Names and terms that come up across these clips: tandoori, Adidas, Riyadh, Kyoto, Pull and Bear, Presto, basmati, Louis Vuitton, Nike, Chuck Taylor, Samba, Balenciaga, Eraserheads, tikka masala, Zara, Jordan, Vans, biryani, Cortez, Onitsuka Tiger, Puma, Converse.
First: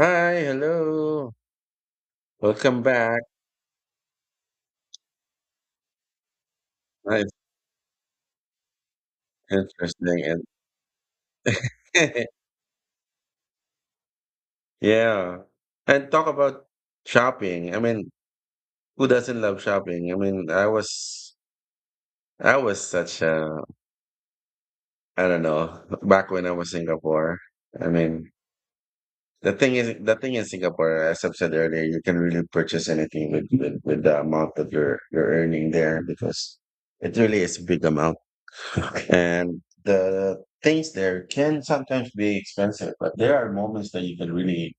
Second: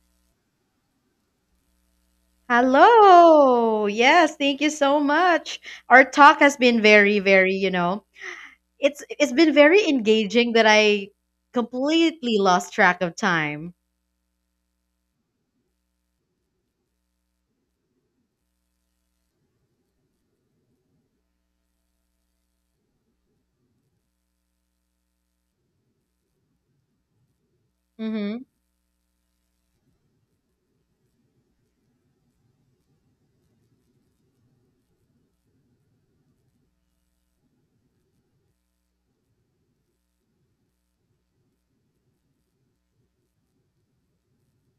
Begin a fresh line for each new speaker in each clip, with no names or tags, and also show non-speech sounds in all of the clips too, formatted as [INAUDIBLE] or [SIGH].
Hi, hello. Welcome back.
Hello. Yes, thank you so much. Our talk has been very,
Nice,
very, you know, it's been very
interesting, and
engaging that I completely
[LAUGHS]
lost track of time.
yeah, and talk about shopping. I mean, who doesn't love shopping? I mean, I was such a I don't know [LAUGHS] Back when I was Singapore. I mean,
Mhm.
the thing in Singapore, as I've said earlier, you can really purchase anything with the amount that you're earning there because it really is a big amount. And the things there can sometimes be expensive, but there are moments that you can really,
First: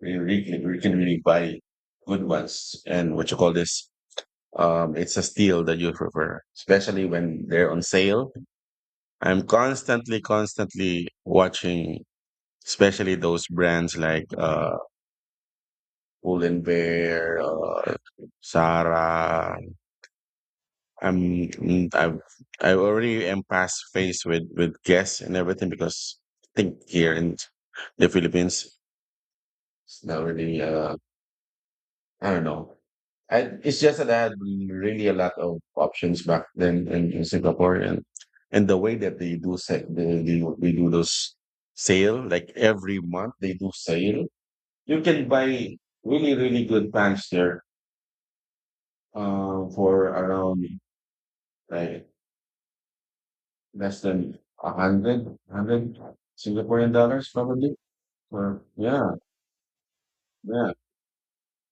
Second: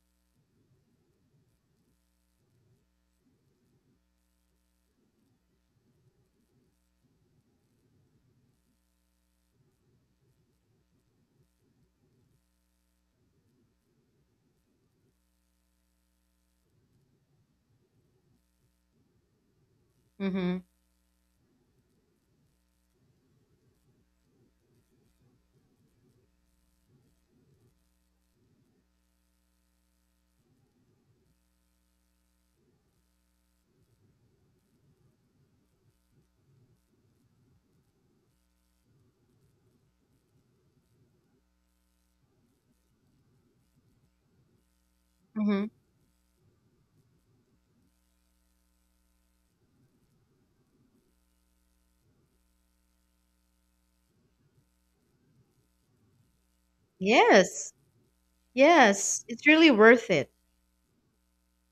really, really, you can really buy good ones. And what you call this? It's a steal that you prefer, especially when they're on sale. I'm constantly watching, especially those brands like Pull and Bear, Sara.
Mhm.
I'm mm, I've I already am past faced with guests and everything because I think here in the Philippines it's not really I don't know. It's just that I had really a lot of options back then in Singapore and the way that they do they do those sale, like every month they do sale, you can
Mhm.
buy really really good pants there, for around like less than a hundred, hundred Singaporean dollars
Yes.
probably. Or yeah,
Yes, it's really worth it.
yeah.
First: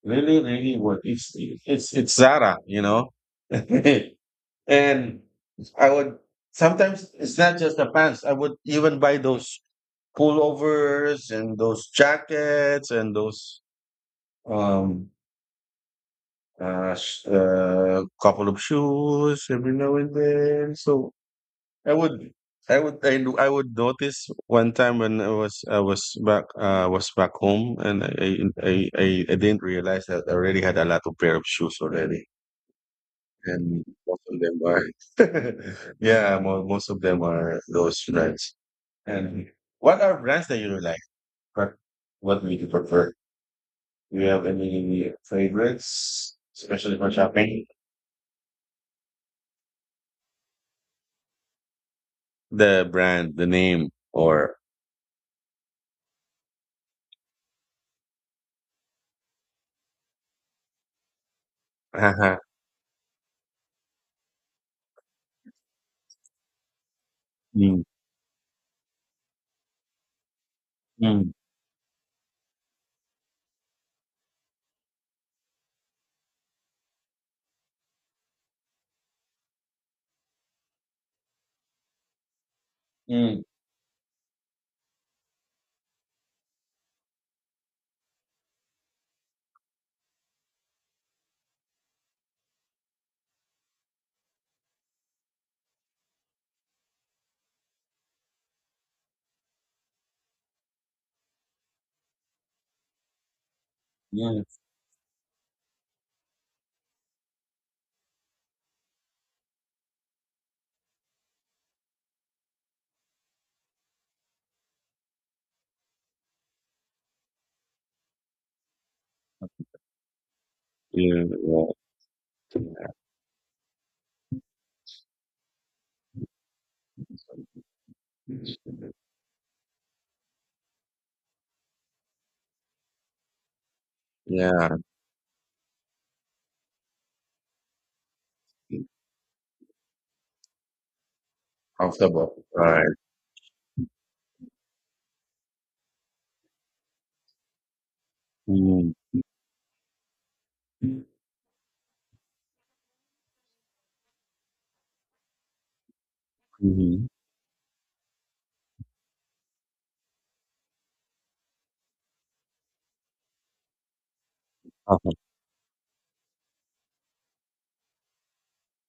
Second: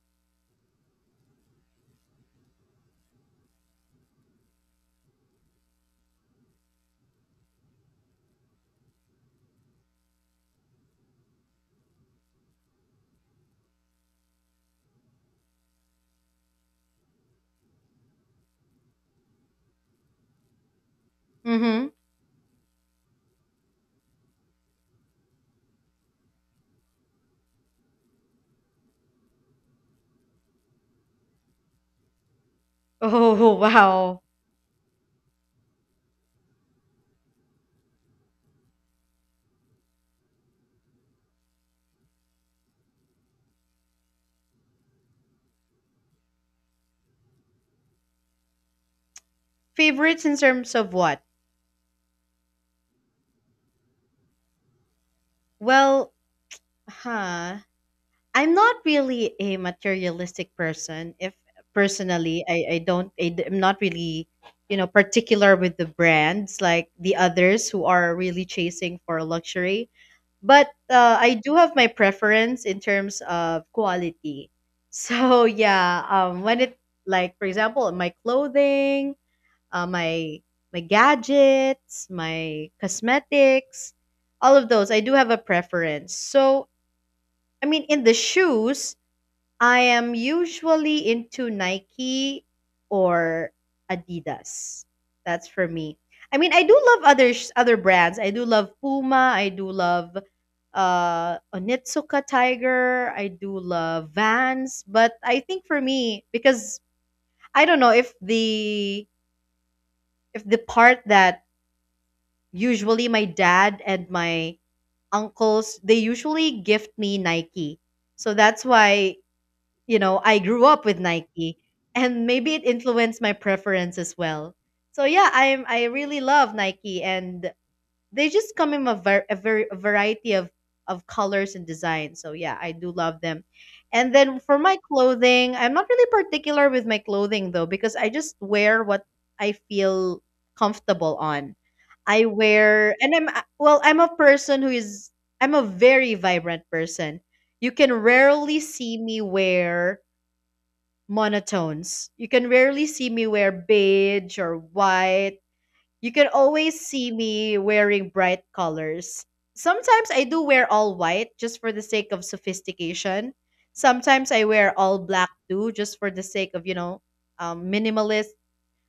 Really, really worth it's Zara, you know. [LAUGHS] And I would sometimes it's not just the pants. I would even buy those pullovers and those jackets and those um couple of shoes every now and then. So I
Mhm.
would, I would notice one time when I was, I was back home, and I didn't realize that I already had a lot of pair of shoes already,
Oh, [LAUGHS]
and
wow.
most of them are, [LAUGHS] yeah, most of them are those brands. And what are brands that you really like? What, what would you prefer? Do you have any favorites, especially for shopping?
Favorites in terms of what?
The brand, the name, or,
Well, huh. I'm not really a materialistic person. If
[LAUGHS] haha.
personally, I don't, am not really, particular with the brands like the others
Mm,
who are really chasing for luxury. But
mm,
I do have my preference in terms of quality. So [LAUGHS] yeah, when it like for example, my clothing, uh, my gadgets, my
mm, mm.
cosmetics, all of those, I do have a preference. So I mean, in the shoes. I am usually into Nike or Adidas. That's for me. I mean, I do love other brands. I do love Puma. I do love Onitsuka Tiger. I do love
Yeah,
Vans, but I think for me because I don't know if the part that usually my dad and my uncles they usually gift me Nike. So that's why you know, I grew up with Nike
yeah.
and maybe it influenced my preference as well. So yeah, I really love Nike and they just come in a very a variety of colors and designs. So yeah, I do love them. And then for
Yeah,
my clothing, I'm not really particular with my clothing though because I just wear what I feel comfortable on.
off the
I
ball. Right.
wear and I'm well, I'm a person who is I'm a very vibrant person. You can rarely
Mhm.
see me wear monotones. You can rarely see me wear beige or white. You can always
Mhm.
see me wearing bright colors. Sometimes I do wear all white just for the sake of sophistication. Sometimes I wear all
Uh-huh.
black too, just for the sake of, you know, minimalist,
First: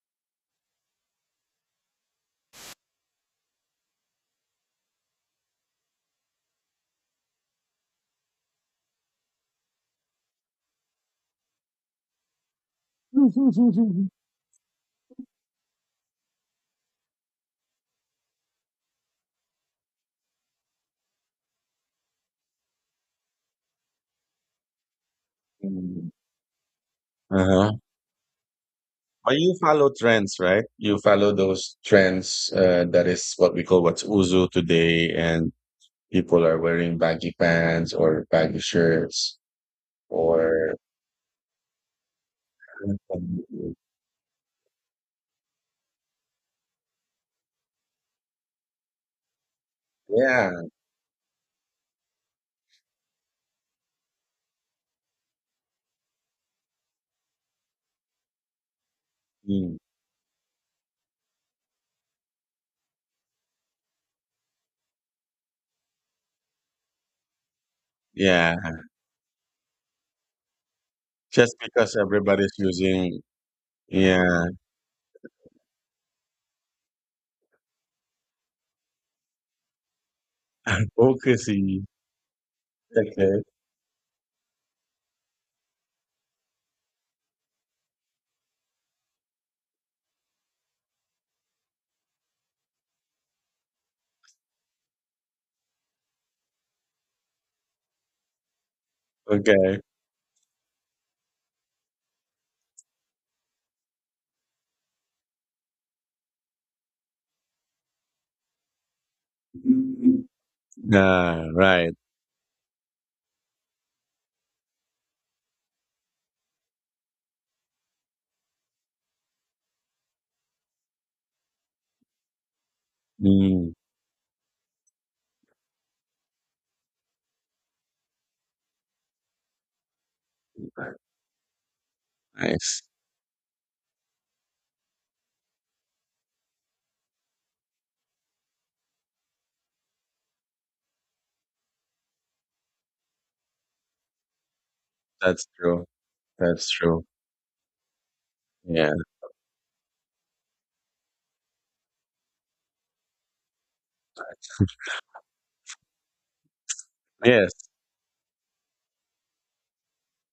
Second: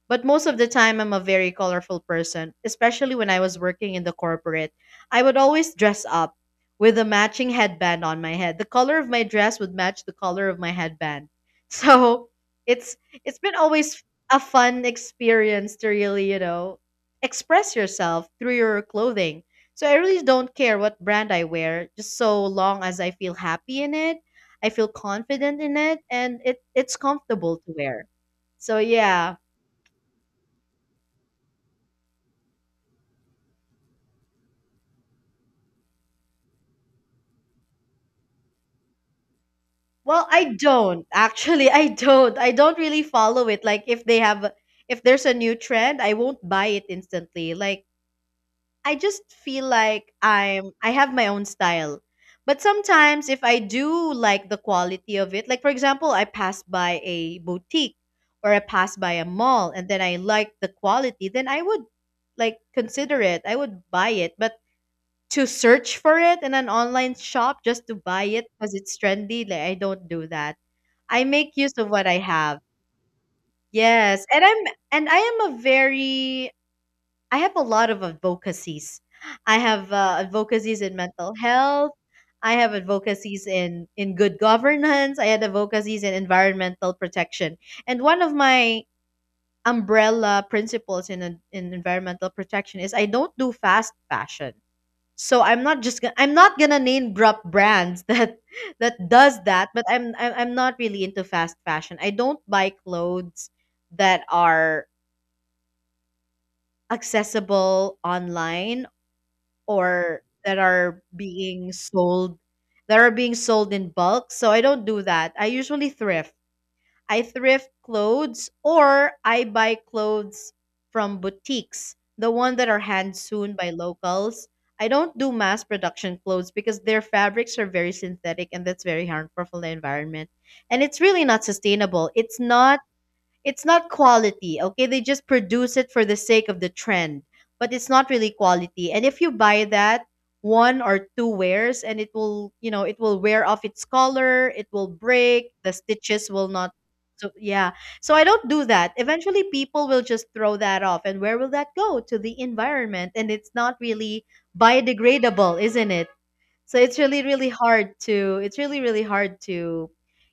but most of the time, I'm a very colorful person, especially when I was working in the corporate. I would always dress up with a matching headband on my head. The color of my dress would match the color of my headband. [LAUGHS] So it's it's been always
[LAUGHS]
a fun experience to really, you know, express yourself through your clothing. So I really don't care what brand I wear, just so long as I feel happy in it, I feel confident in it,
Mhm.
and it's comfortable
Uh-huh.
to wear. So
But
yeah.
you follow trends, right? You follow those trends. That is what we call what's uzu today, and people are wearing baggy pants or baggy shirts
Well, I
or
don't actually. I don't. I don't really follow it.
[LAUGHS]
Like if they have, if there's a new trend, I won't buy it instantly. Like I just feel like
yeah.
I have my own style. But sometimes if I do like the quality of it, like for example, I pass by a boutique or I pass by a mall,
Mm.
and then I like the quality, then I would like consider it. I would buy it. But to search for it in an online shop just to buy it
Yeah.
because it's trendy. Like I don't do that. I
Just
make use of
because
what I
everybody's
have.
using,
Yes, and
yeah,
I am a very I have a lot of advocacies. I have advocacies in mental
advocacy.
health. I have
Okay,
advocacies in good governance. I had advocacies in environmental protection. And one of my umbrella principles in environmental protection is I don't do fast fashion, so I'm not just gonna, I'm not gonna name drop brands [LAUGHS] that does that,
okay.
but I'm not really into fast fashion. I don't buy clothes that are accessible online or
[LAUGHS]
that are
Ah,
being
right.
sold in bulk, so I don't do that. I usually thrift. I thrift clothes or I buy clothes from boutiques, the one that are hand sewn by
Mm.
locals. I don't do mass production clothes because their fabrics are very synthetic and that's very harmful for the environment. And it's really not sustainable. It's not
Nice.
it's not quality, okay? They just produce it for the sake of the trend, but it's not really quality. And if you buy that, one or two wears and it will, you know, it will wear off its color, it will
That's
break, the
true.
stitches will
That's
not,
true.
so yeah. So I don't do that.
Yeah.
Eventually people will just throw that off and where will that go? To the environment, and it's not really biodegradable, isn't it? So
Yes.
it's really really hard to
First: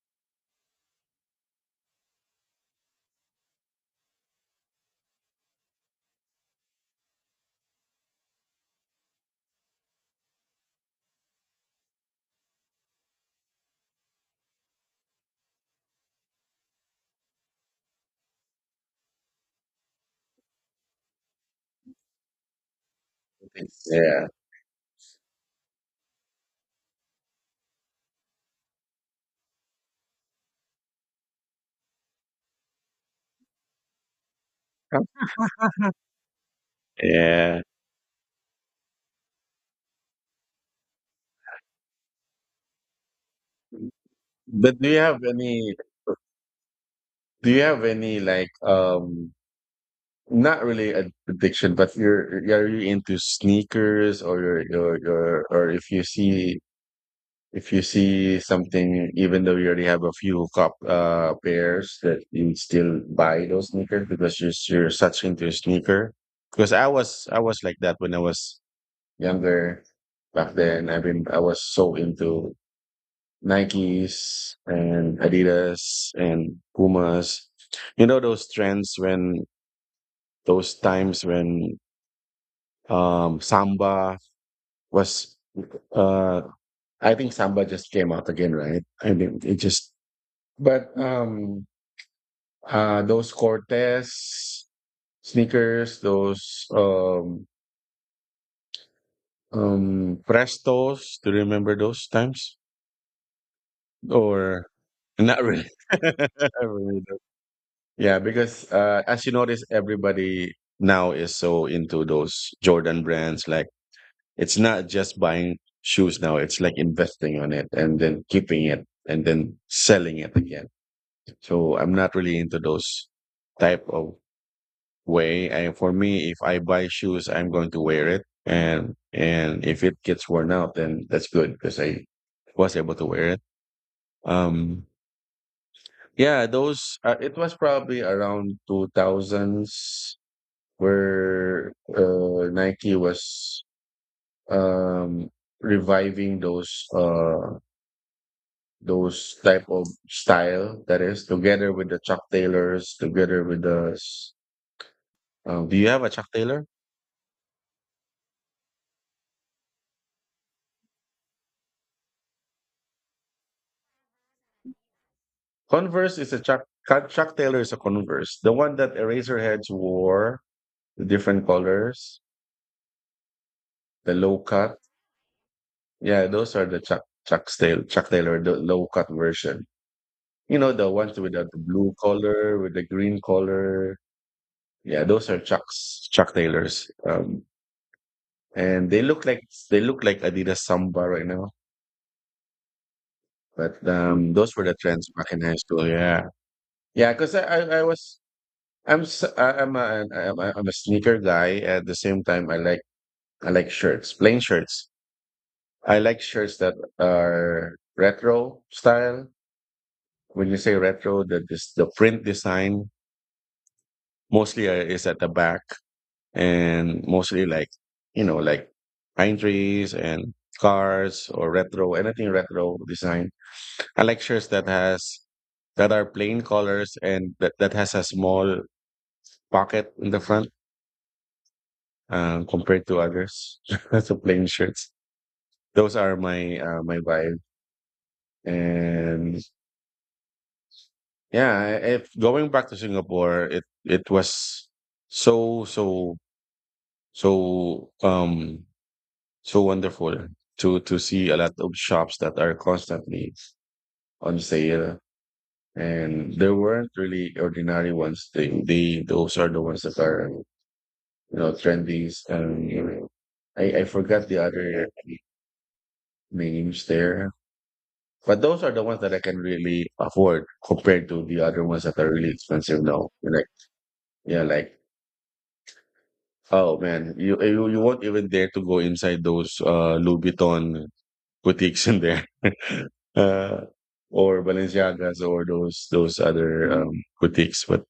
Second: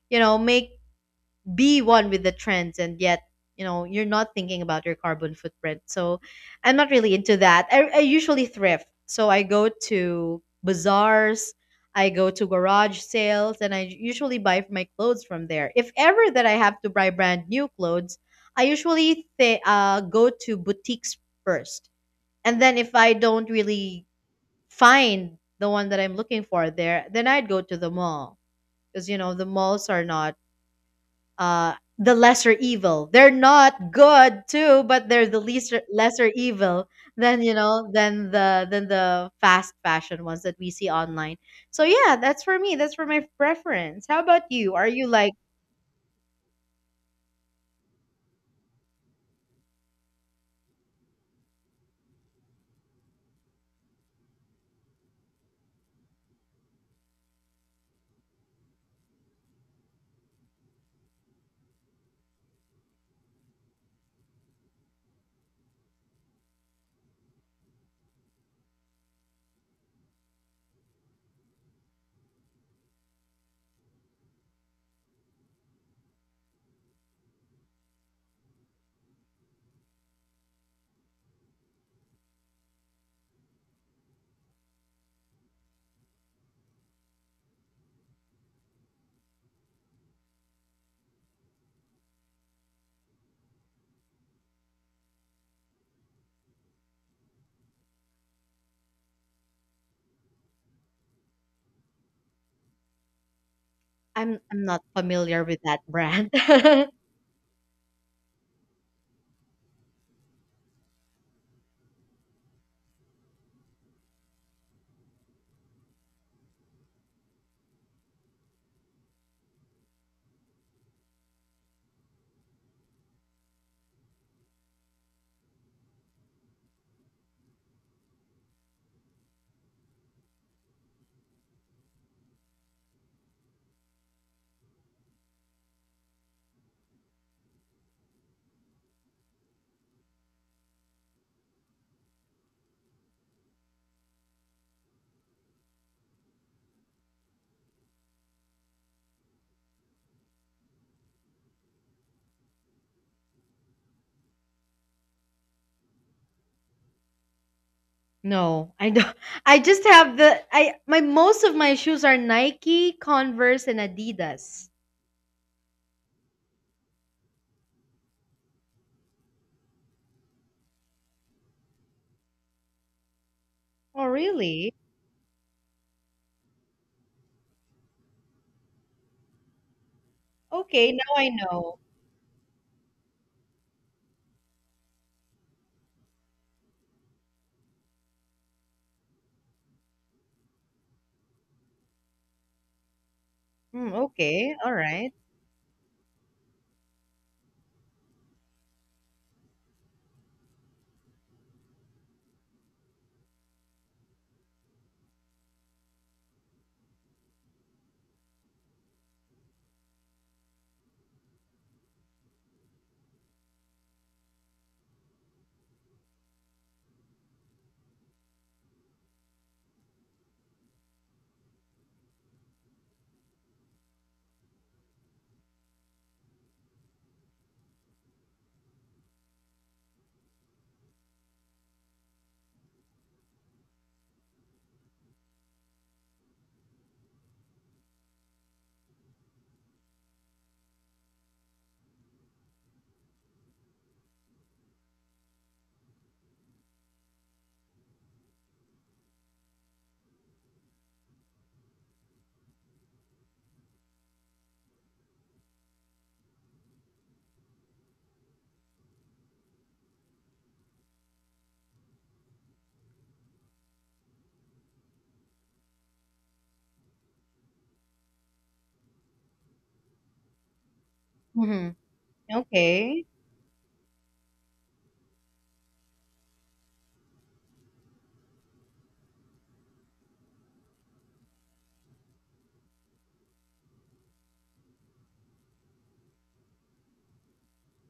you know make be one with the trends and yet you know you're not thinking about your carbon footprint, so I'm not really into that. I usually thrift, so I go to bazaars, I go to garage sales, and I usually buy my clothes from there. If ever that I have to buy brand new clothes, I usually go to boutiques first, and then if I
I
don't
think-
really
Yeah.
find the one that I'm looking for there, then I'd go to the mall because you know the malls are not the lesser evil. They're not good too, but
Huh?
they're the least lesser evil than you
Yeah.
know than the fast fashion ones that we see online. So yeah, that's for me. That's for my preference. How about you?
But do
Are
you
you
have
like
any, do you have any like not really a addiction, but you're, are you into sneakers or you're, or if you see, if you see something even though you already have a few cop pairs, that you still buy those sneakers because you're such into sneaker? Because I was like that when I was younger back then. I mean, I was so into Nikes and Adidas and Pumas. You know those trends when those times when Samba was uh I think Samba just came out again, right? I mean it just, but those Cortez sneakers, those Prestos, do you remember those times?
I'm
Or
not
not
familiar with
really.
that
[LAUGHS]
brand.
I
[LAUGHS]
really don't. Yeah, because, as you notice, everybody now is so into those Jordan brands, like, it's not just buying shoes now, it's like investing on it and then keeping it and then selling it again. So, I'm not really into those type of way, and for me, if I buy shoes, I'm going to wear it, and if it gets worn out, then that's good because I was able to wear it. Um Yeah, those it was probably around 2000s where Nike was um reviving those type of style that is together with the Chuck Taylors, together with the do you have a Chuck Taylor?
No, I don't. I just have the I my most of my shoes are Nike, Converse, and Adidas.
Converse is a Chuck Taylor is a Converse. The one that Eraserheads wore, the different colors,
Oh
the low
really?
cut. Yeah, those are the Chuck Taylor, the low cut version. You know, the
Okay, now
ones
I
with the
know.
blue collar, with the green collar. Yeah, those are Chuck's, Chuck Taylors. And they look like, they look like Adidas Samba right now. But
Mm,
those
okay,
were the
all
trends
right.
back in high school. Yeah, yeah. Because I was, I'm a sneaker guy. At the same time, I like, I like shirts, plain shirts. I like shirts that are retro style. When you say retro, the print design mostly is at the back and mostly like, you know, like pine trees and cars or retro, anything retro design. I like shirts that has, that are plain colors and that has a small pocket in the front, compared to others. [LAUGHS] That's a plain shirts, those are my my vibe. And yeah, if going back to Singapore, it was so so so um so wonderful to see a lot of shops that are constantly on sale, and there weren't really ordinary ones. They those are the ones that are, you know, trendy. And I forgot the other names there, but those are the ones that I can really afford compared to the other
Mm-hmm.
ones that are really expensive
Okay.
now. Like yeah, like oh man, you won't even dare to go inside those Louis Vuitton boutiques in there, [LAUGHS] uh, or Balenciagas or those other boutiques.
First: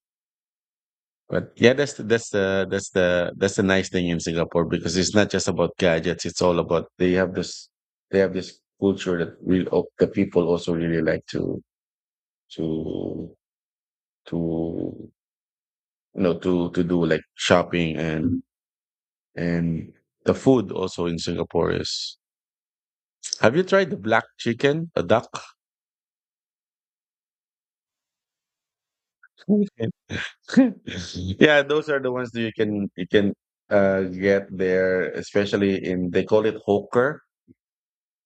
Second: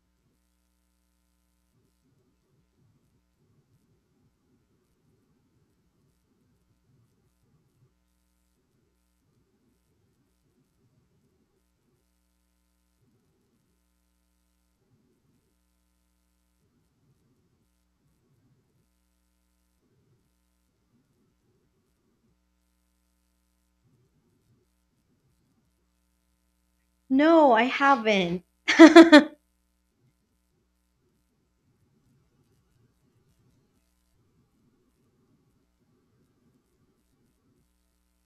But yeah, that's the, that's the that's the nice thing in Singapore because it's not just about gadgets. It's all about, they have this, they have this culture that real, oh, the people also really like to, to to, you know, to do like shopping. And the food also in Singapore is, have you tried the black chicken, the duck?
No, I haven't. [LAUGHS]
[LAUGHS] [LAUGHS] Yeah, those are the ones that you can, get there, especially in, they call it hawker.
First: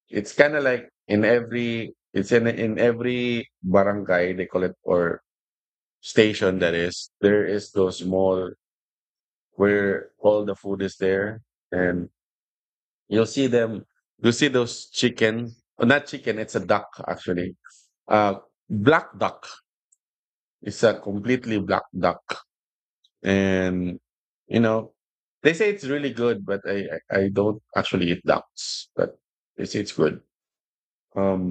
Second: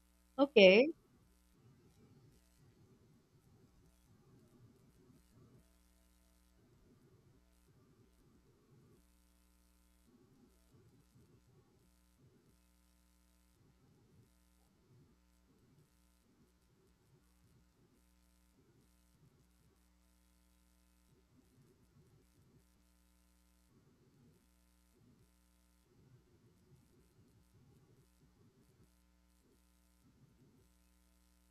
It's kind of like
Okay.
in every, it's in every barangay they call it, or station, that is there is those mall where all the food is there. And you'll see them, you'll see those chicken, oh, not chicken, it's a duck actually. uh Black duck, it's a completely black duck. And you know, they say it's really good but I don't actually eat ducks but they say it's good. um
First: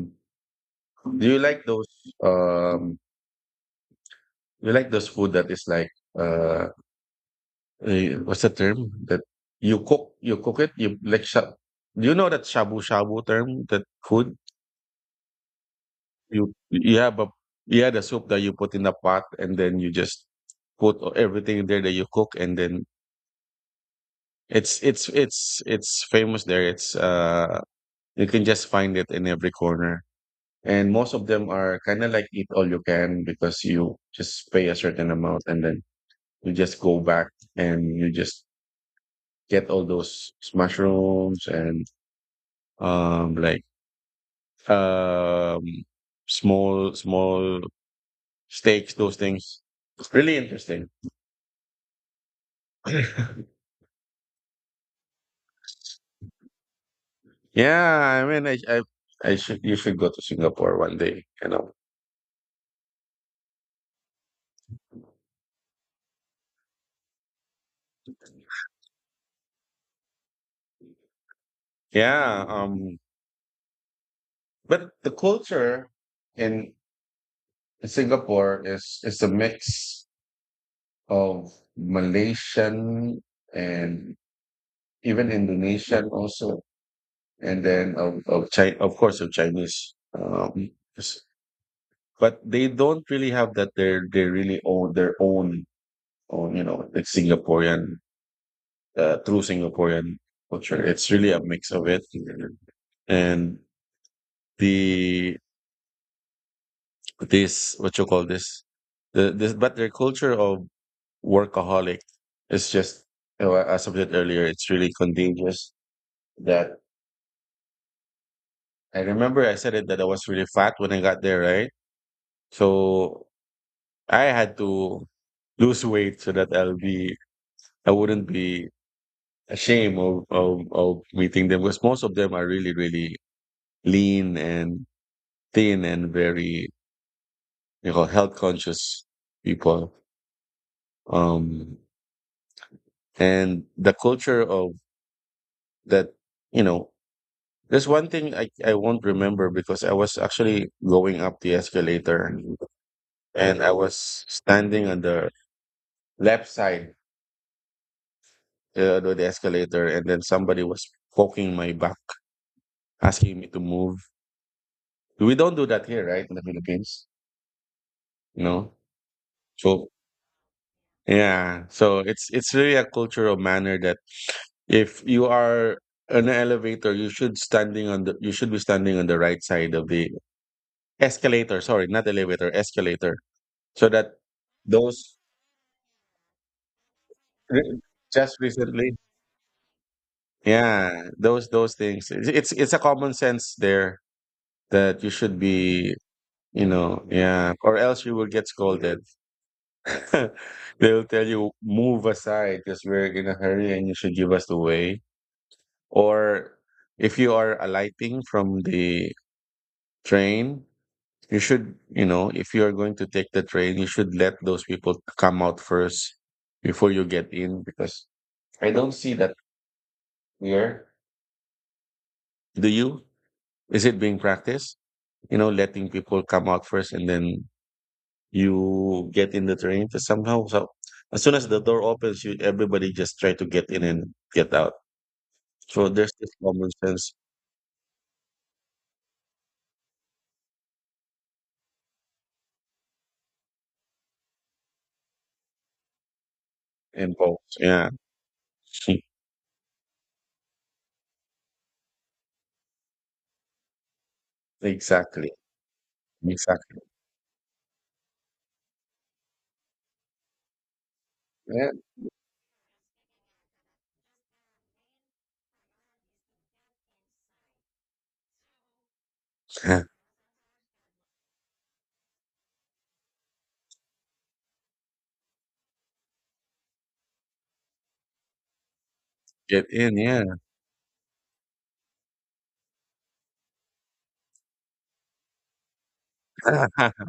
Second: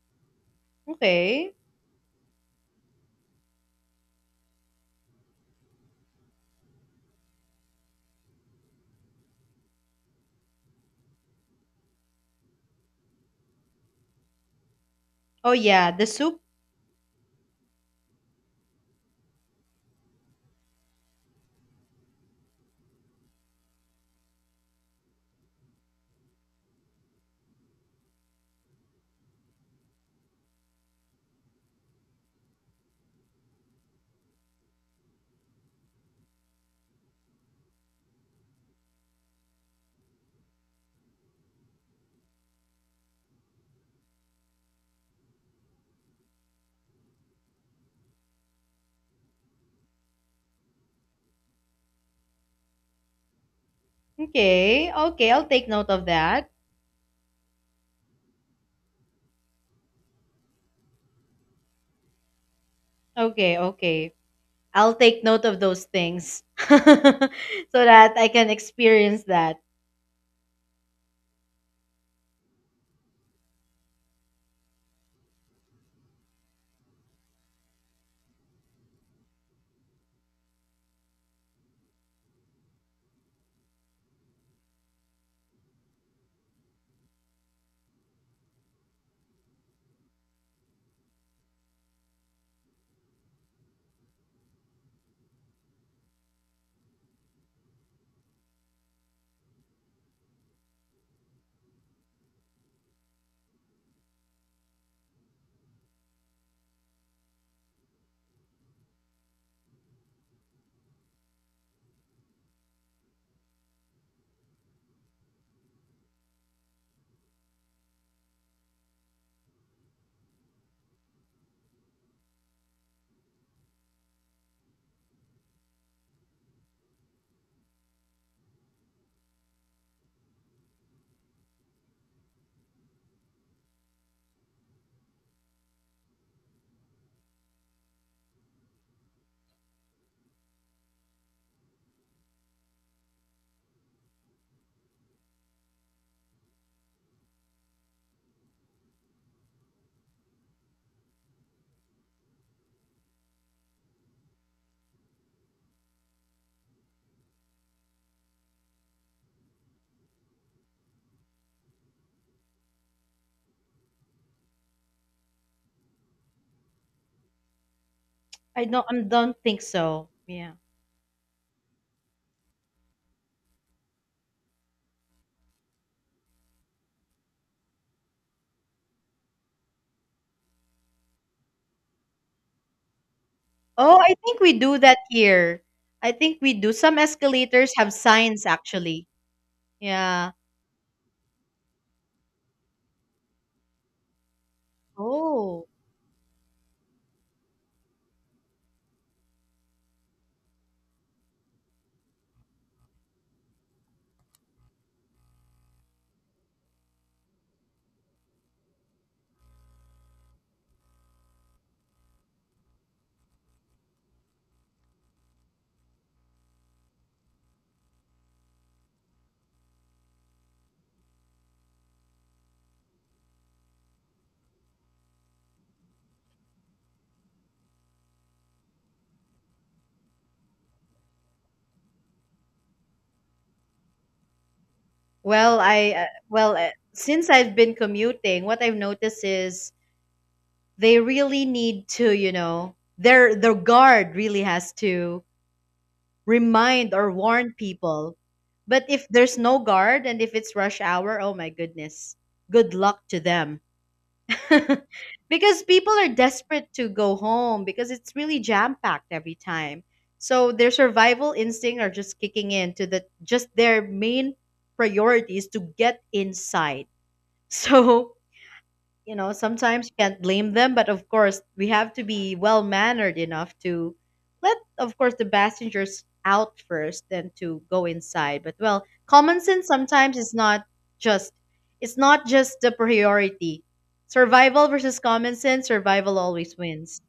do
Okay.
um you like those food that is like uh what's the term that you cook, you cook it, you like do you know that shabu shabu term, that food,
Oh yeah, the soup.
you have a, you had a soup that you put in the pot and then you just put everything there that you cook, and then it's famous there. It's uh, you can just find it in every corner. And most of them are kind of like eat all you can because you just pay a certain amount and then you just go back and you just get all those mushrooms and um like um small small steaks, those things. It's really interesting. [LAUGHS]
Okay. Okay, I'll take note of that.
Yeah, I mean, I should, you should go to Singapore one day, you know.
Okay, okay. I'll take note of those things [LAUGHS] so that I can experience that.
Yeah, but the culture in Singapore is a mix of Malaysian and even Indonesian also, and then of China, of course, of Chinese. S- but they don't really have that. They really own their own, own, you know, like Singaporean, true Singaporean culture. It's really a mix of it, and the this what you call this the this but their culture of workaholic. It's just, you know, as I said earlier, it's really contagious that I remember I said it that I was really fat when I got there, right? So I had to lose weight so that I'll be, I wouldn't be ashamed of, of meeting them because most of them are really, really lean and thin and very, you know, health conscious people. Um, and the culture of that, you know, there's one thing I won't remember because I was actually going up the escalator and I was standing on the left side, of the escalator, and then somebody was poking my back, asking me to move. We don't do that here, right? In the Philippines. You
I
know.
don't, I don't think
So
so. Yeah.
yeah. So it's really a cultural manner that if you are an elevator, you should standing on the, you should be standing on the right side of the escalator. Sorry, not elevator, escalator. So
Oh,
that
I think we do that
those
here. I think we do. Some
[LAUGHS]
escalators
Re-
have
just
signs
recently.
actually. Yeah.
Yeah, those things. It's a common sense there that you should
Oh.
be, you know, yeah, or else you will get scolded. [LAUGHS] They'll tell you move aside because we're in a hurry and you should give us the way. Or if you are alighting from the train, you should, you know, if you are going to take the train, you should let those people come out first before you get in because I don't see that here. Do you? Is it being practiced? You know, letting people come out first and then you get in the train. Because somehow, so as soon as the door opens, you everybody just try to get in and get out.
Well,
So
I
there's this
well,
common sense
since I've been commuting, what I've noticed is they really need to, you know, their guard really has to remind or warn
involved. Yeah,
people. But
[LAUGHS]
if there's no guard and if it's rush hour, oh my goodness. Good luck to them. [LAUGHS]
exactly,
Because people are desperate
exactly.
to go home because it's really jam-packed every time. So their survival
Yeah,
instinct are just kicking in to the just their main priority is to get inside. [LAUGHS] So you know, sometimes you can't blame them, but of course, we have to be well mannered enough to let, of course, the passengers out first, then to go inside. But well, common
[LAUGHS] get
sense
in.
sometimes
Yeah.
is not just it's not just the priority. Survival versus common sense, survival always wins.
[LAUGHS]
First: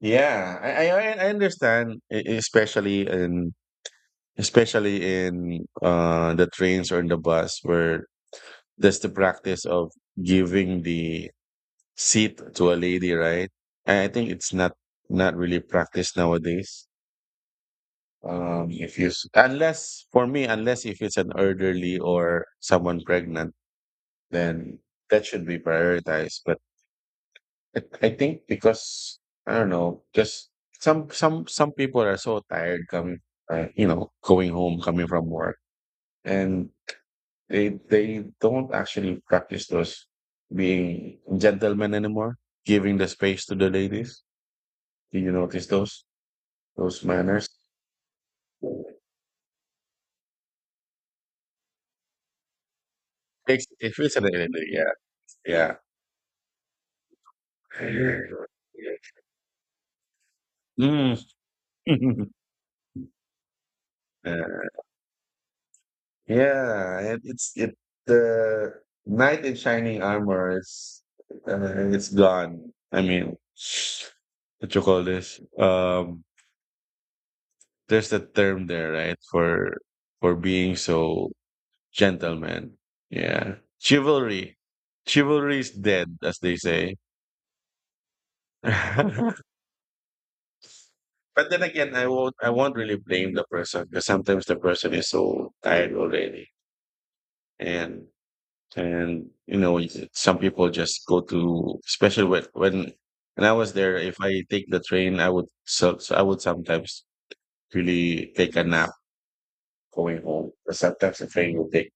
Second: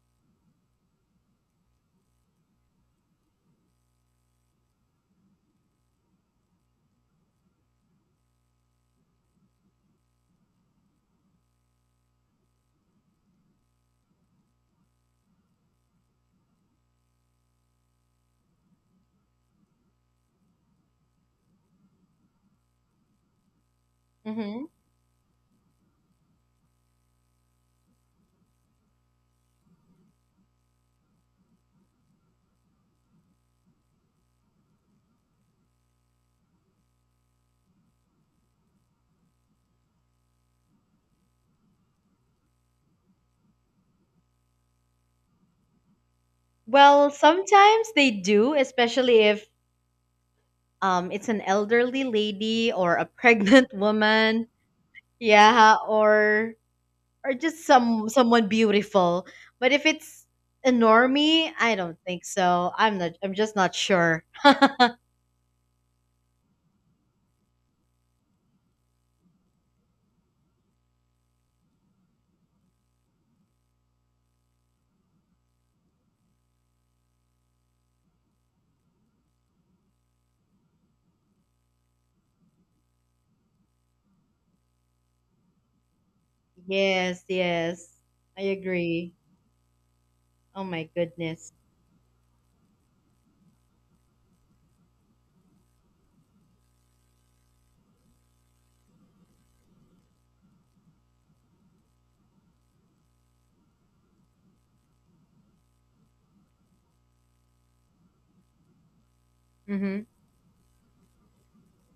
Yeah, I understand, especially in especially in the trains or in the bus where there's the practice of giving the seat to a lady, right? I think it's not really practiced nowadays. If you s- unless for me, unless if it's an elderly or someone pregnant,
Hmm.
then that should be prioritized. But I I think because I don't know, just some people are so tired coming, you know, going home, coming from work, and they don't actually practice those being gentlemen anymore, giving the space to the ladies. Do you notice those
Well,
manners?
sometimes they do, especially if it's an elderly lady or a
It's,
pregnant [LAUGHS]
it feels a little
woman.
bit, yeah, yeah.
Yeah, or just some someone beautiful. But if it's a
Mm.
normie, I don't think
[LAUGHS]
so. I'm not. I'm just not sure.
Yeah, yeah, and it's it the knight in shining armor is it's gone. I mean, what you call this? There's a term there, right? For being so gentleman. Yeah, chivalry, chivalry is dead, as they say.
Yes, yes, I agree.
[LAUGHS]
Oh my
But
goodness.
then again, I won't really blame the person because sometimes the person is so tired already. And and you know, some people just go to especially when I was there, if I take the train, I would sometimes really take a nap
Mhm.
going home. Because sometimes the train will take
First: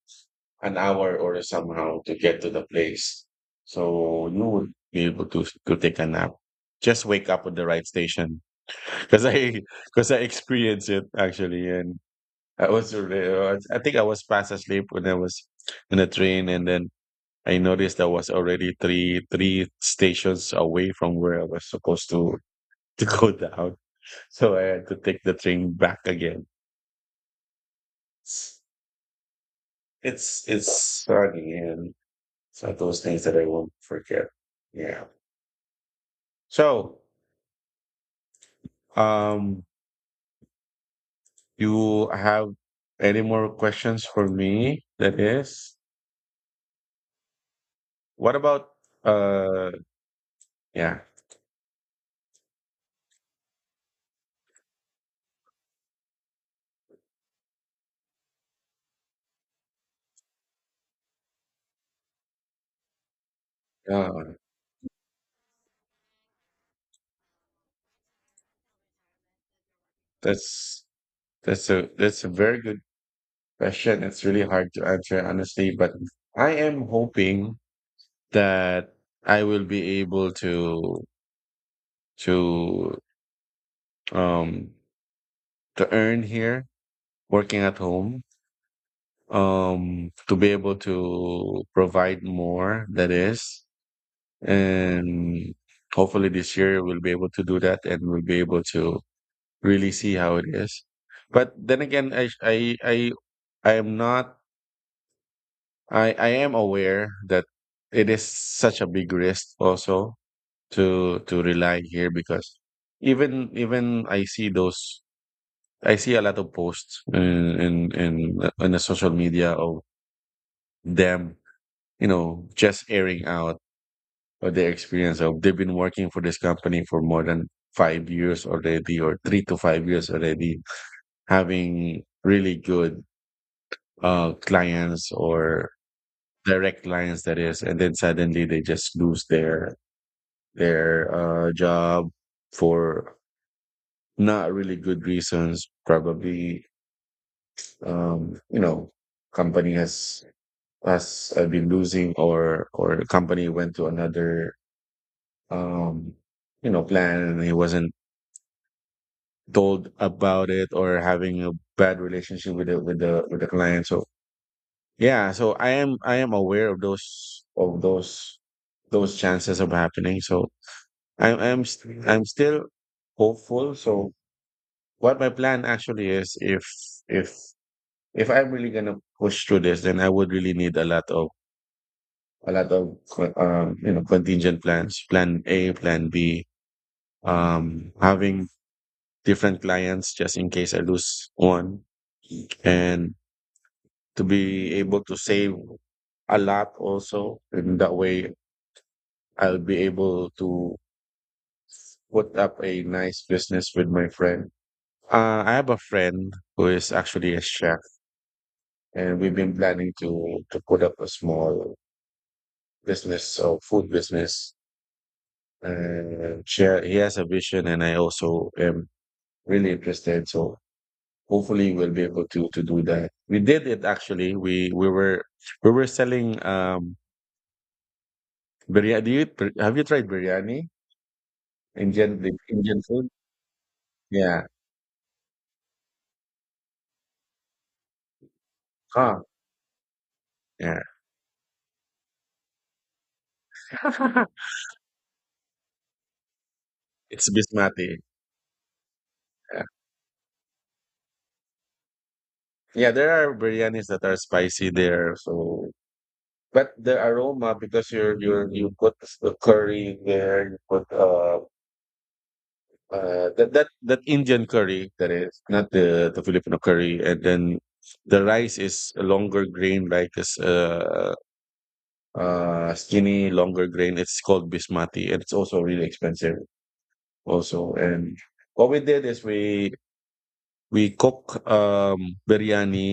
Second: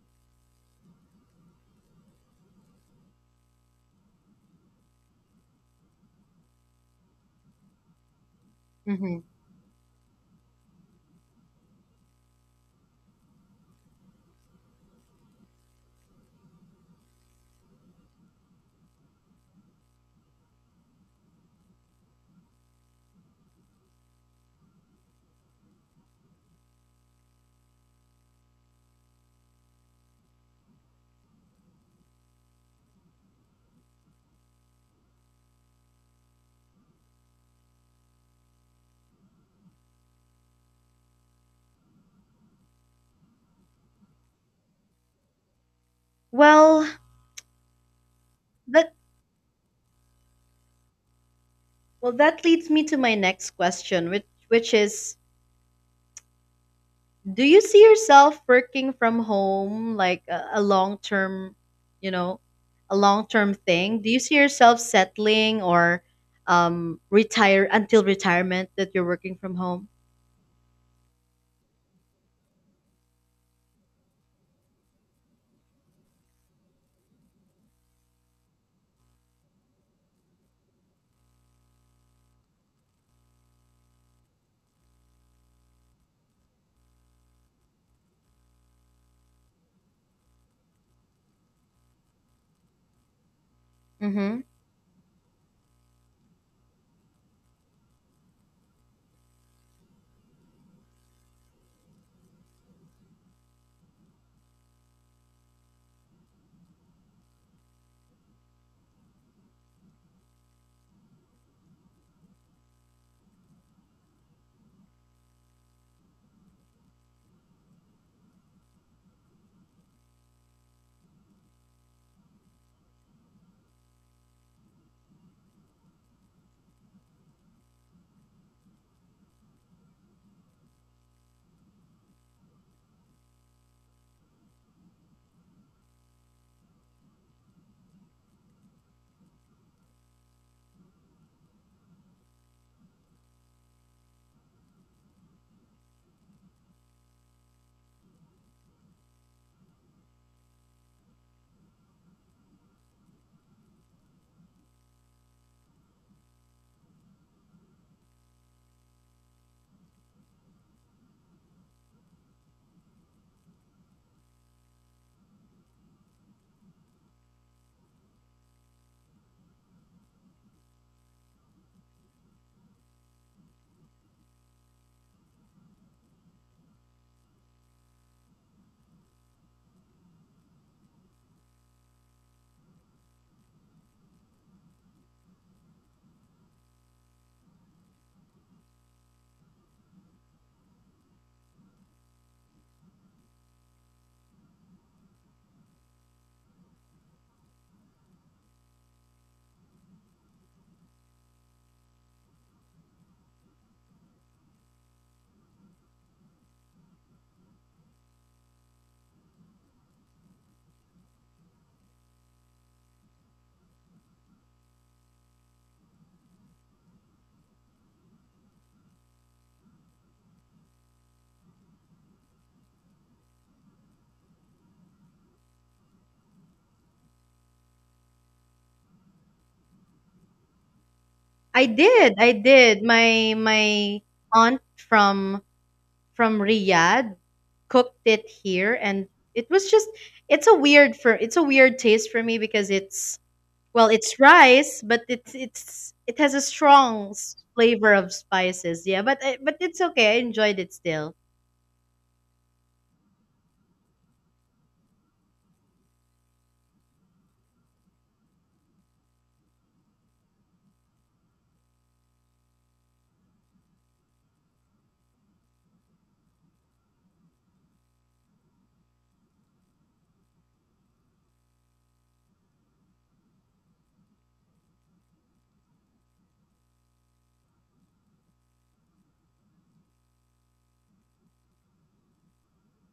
an hour or somehow to get to the place. So you would be able to take a nap. Just wake up at the right station
Mhm.
because I [LAUGHS] because I experienced it actually, and I was already, I was- I think I was fast asleep when I was in the train, and then I noticed I was already three stations away from where I was supposed to [LAUGHS] to go down. So I had to take the train back again. It's funny, and it's one of those things that I won't forget. Yeah. So, um, you have any more questions for me? That is,
Well,
what about
that
uh, yeah,
well that leads me to my next question, which is, do you see yourself working from home like a long term, you know, a long term thing? Do you
uh,
see yourself settling or retire until retirement that you're working from home?
that's That's a that's a very good question. It's really hard to answer honestly, but I am hoping that I will be able to um to earn here working at home. To be able to provide more, that is,
Mm-hmm.
and hopefully this year we'll be able to do that and we'll be able to really see how it is. But then again I I am not I am aware that it is such a big risk also to rely here because even I see those I see a lot of posts in in the social media of them, you know, just airing out of their experience of they've been working for this company for more than 5 years already or 3 to 5 years already, having really good clients or direct clients, that is, and then suddenly they just lose their job for not really good reasons. Probably, you know, company has been losing, or the company went to another, um, you know, plan, and he wasn't told about it, or having a bad relationship with the with the client. So yeah, so I am aware of those chances of happening. So I'm still hopeful. So what my plan actually is, if if if I'm really gonna push through this, then I would really need a lot of you know, contingent plans, plan A, plan B, having different clients just in case I lose one, and to be able to save a lot also, and that way I'll be able to put up a nice business with my friend. I have a friend who is actually a chef, and we've been planning to put up a small business, so food business. And share, he has a vision, and I also am really interested. So hopefully, we'll be able to do that. We did it actually. We were selling biryani. Do you, have you tried biryani?
I did.
Indian, the
I
Indian
did.
food?
My
Yeah.
aunt from Riyadh cooked it here, and
Huh.
it was just
Yeah.
it's a weird taste for me because it's, well, it's
[LAUGHS]
rice, but it's it has a strong
It's
flavor
basmati.
of spices. Yeah, but I, but
Yeah.
it's okay. I enjoyed it still.
Yeah, there are biryanis that are spicy there. So but the aroma, because you're, you put the curry there, you put that that Indian curry that is not the the Filipino curry, and then the rice is a longer grain, like it's skinny longer grain. It's called basmati, and it's also really expensive also. And what we did is we cook biryani,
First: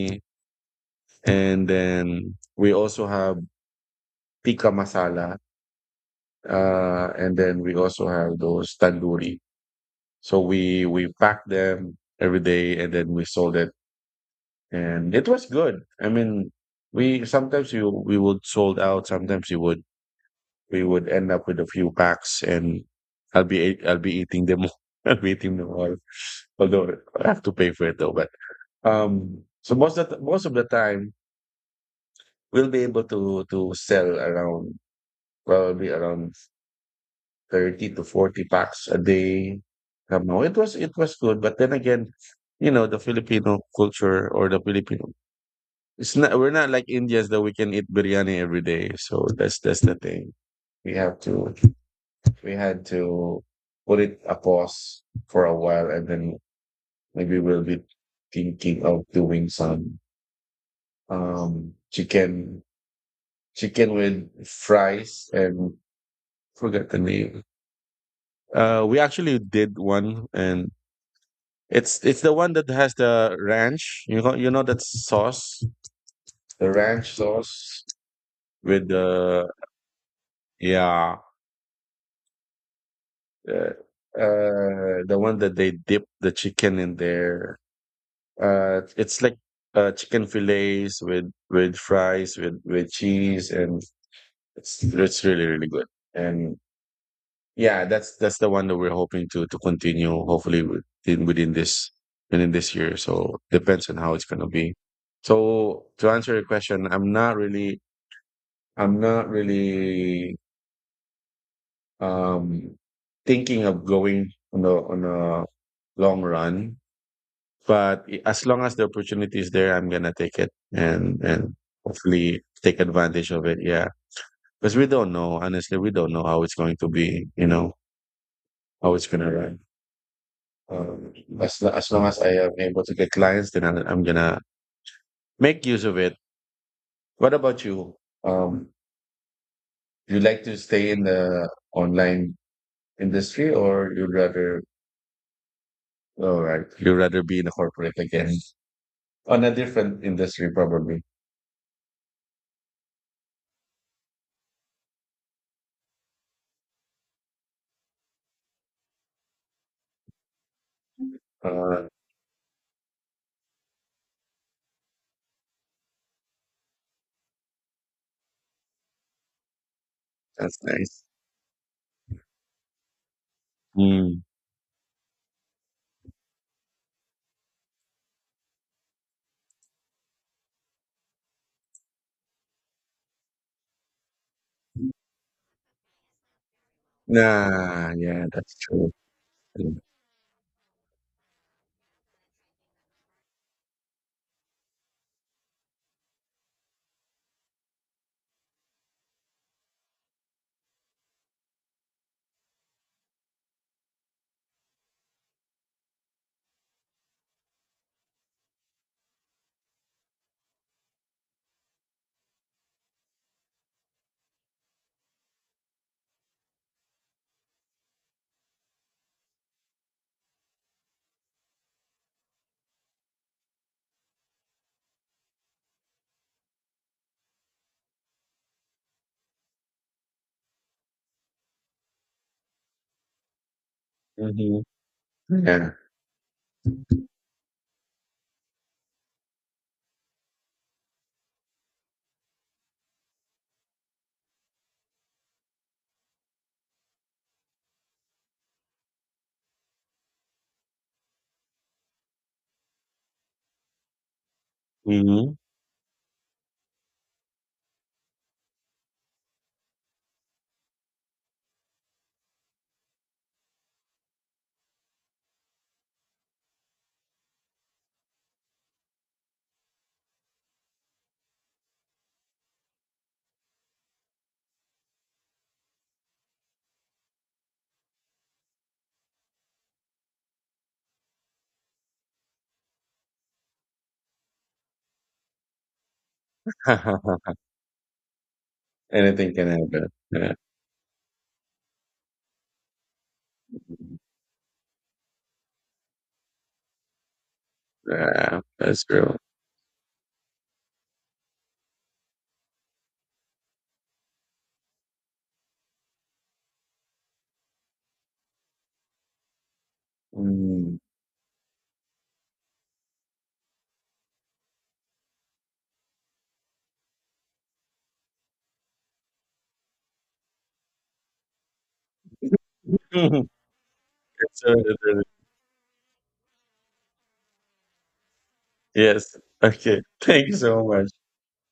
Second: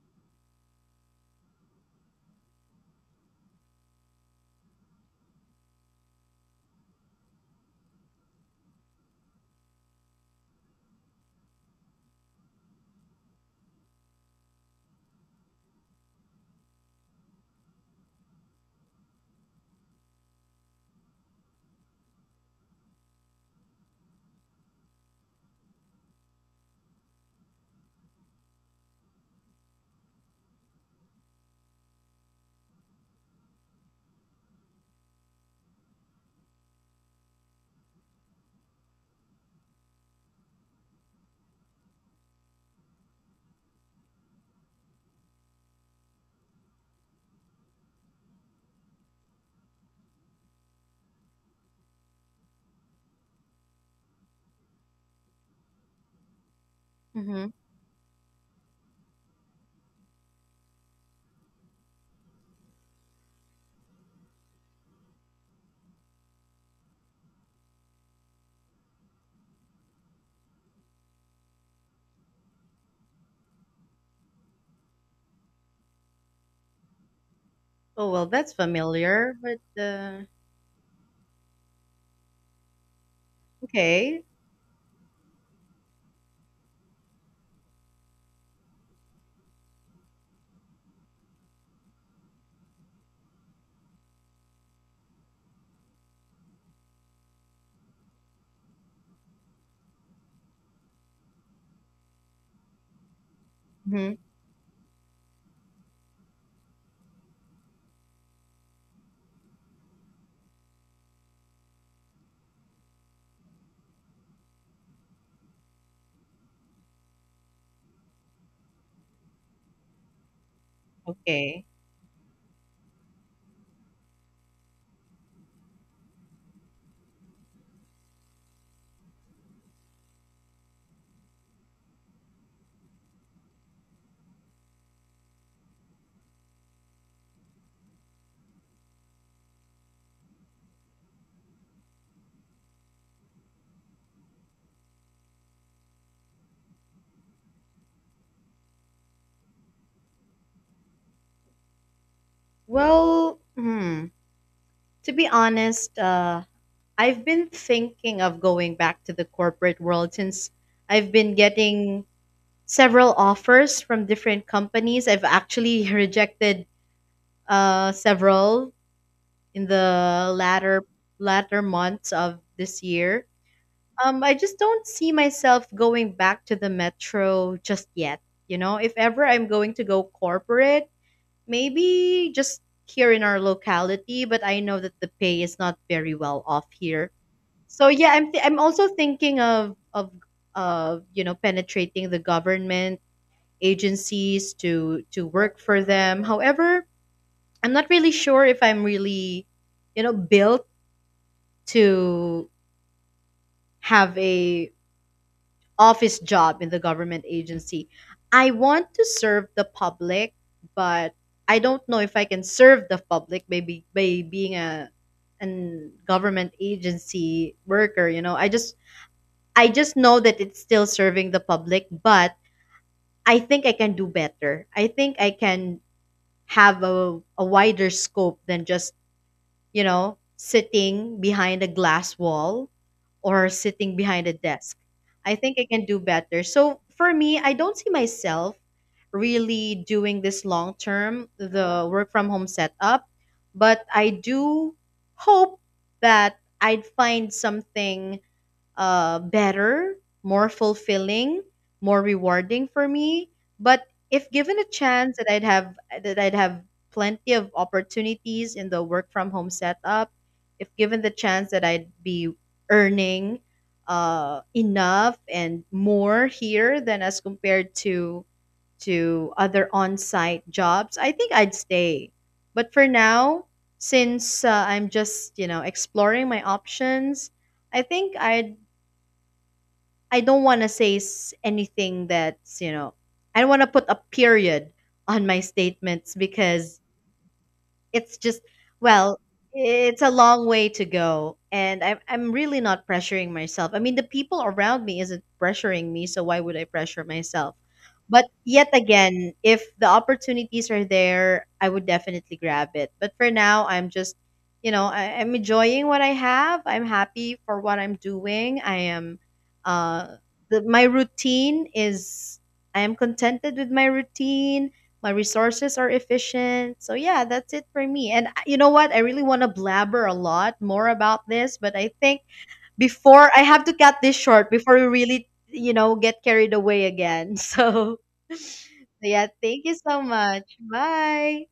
and then we also have tikka masala. And then we also have those tandoori. So we packed them every day, and then we sold it, and it was good. I mean, we sometimes you we would sold out, sometimes you would we would end up with a few packs, and I'll be eating them all- [LAUGHS] I'll be eating them all, although I have to pay for it though. But so most of the time we'll be able to sell around probably around 30 to 40 packs a day. No, it was good, but then again, you know, the Filipino culture or the Filipino, it's not, we're not like Indians that we can eat biryani every day. So that's the thing. We have to we had to put it a pause for a while, and then maybe
Hmm.
we'll be thinking of doing some chicken, chicken with fries and forget the name. We actually did one, and it's the one that has the ranch. You know that sauce, the ranch sauce
Oh well, that's
with
familiar.
the,
But
yeah, uh,
okay,
uh, the one that they dip the chicken in there. It's like chicken fillets with fries with cheese, and it's really really good. And yeah, that's the one that we're hoping to continue. Hopefully within within this year. So depends on how
hmm,
it's gonna be. So to answer your question, I'm not really, I'm not really um thinking of going on a long run. But as long as the opportunity is there, I'm gonna take it and
okay.
hopefully take advantage of it. Yeah, because we don't know. Honestly, we don't know how it's going to be. You know how it's gonna run. Um, as as long as I am able to get clients, then I'm gonna make use of it. What about you? Um, you like to stay in the online industry, or you'd rather, all right, you'd rather be in a corporate again, on a different industry probably.
Well, hmm, to be honest, I've been thinking of going back to the corporate world since I've been
Uh,
getting several offers from different companies. I've actually [LAUGHS] rejected several in the
that's nice.
latter months of this year.
Mm.
I just don't see myself going back to the metro just yet. You know, if ever I'm going to go corporate, maybe just here in our locality. But I know that the pay is not very well off here. So
Nah,
yeah,
yeah, that's
I'm also
true.
thinking of of you know penetrating the government agencies to work for them. However, I'm not really sure if I'm really you know built to have a office job in the government agency. I want to serve the public, but I don't know if I can serve the public maybe by being a an government agency worker, you know. I just know that it's still serving the public, but I think I can do better. I think I can have a wider scope than just you know, sitting behind a glass wall or sitting behind a
Mm-hmm.
desk. I think I
Yeah.
can do better. So for me, I don't see myself really doing this long term, the work from home setup, but I do hope that I'd find something better, more fulfilling, more rewarding for me. But if given a chance
Mm-hmm.
that I'd have plenty of opportunities in the work from home setup, if given the chance that I'd be earning enough and more here than as compared to other on-site jobs, I think I'd stay. But for now, since I'm just you know exploring my options, I think I'd, I don't want to say anything that's, you know, I don't want to put a period on my statements because
[LAUGHS]
it's just, well,
Anything can happen.
it's a
Yeah,
long way to go. And I'm really not pressuring myself. I mean, the people around me isn't pressuring me, so why would I pressure myself? But
yeah,
yet
that's true.
again, if the opportunities are there, I would definitely grab it. But for now, I'm just, you know, I'm enjoying what I have. I'm happy for what I'm doing. I am, uh,
Mm.
my routine is, I am contented with my routine, my resources are efficient. So yeah, that's it for me. And I, you know what? I really want to blabber a lot more about this, but I think
[LAUGHS]
before I have to cut this
It's,
short before we really, you know, get carried away again. [LAUGHS] So [LAUGHS]
yes.
yeah, thank you
Okay.
so
Thank you
much.
so much.
Bye.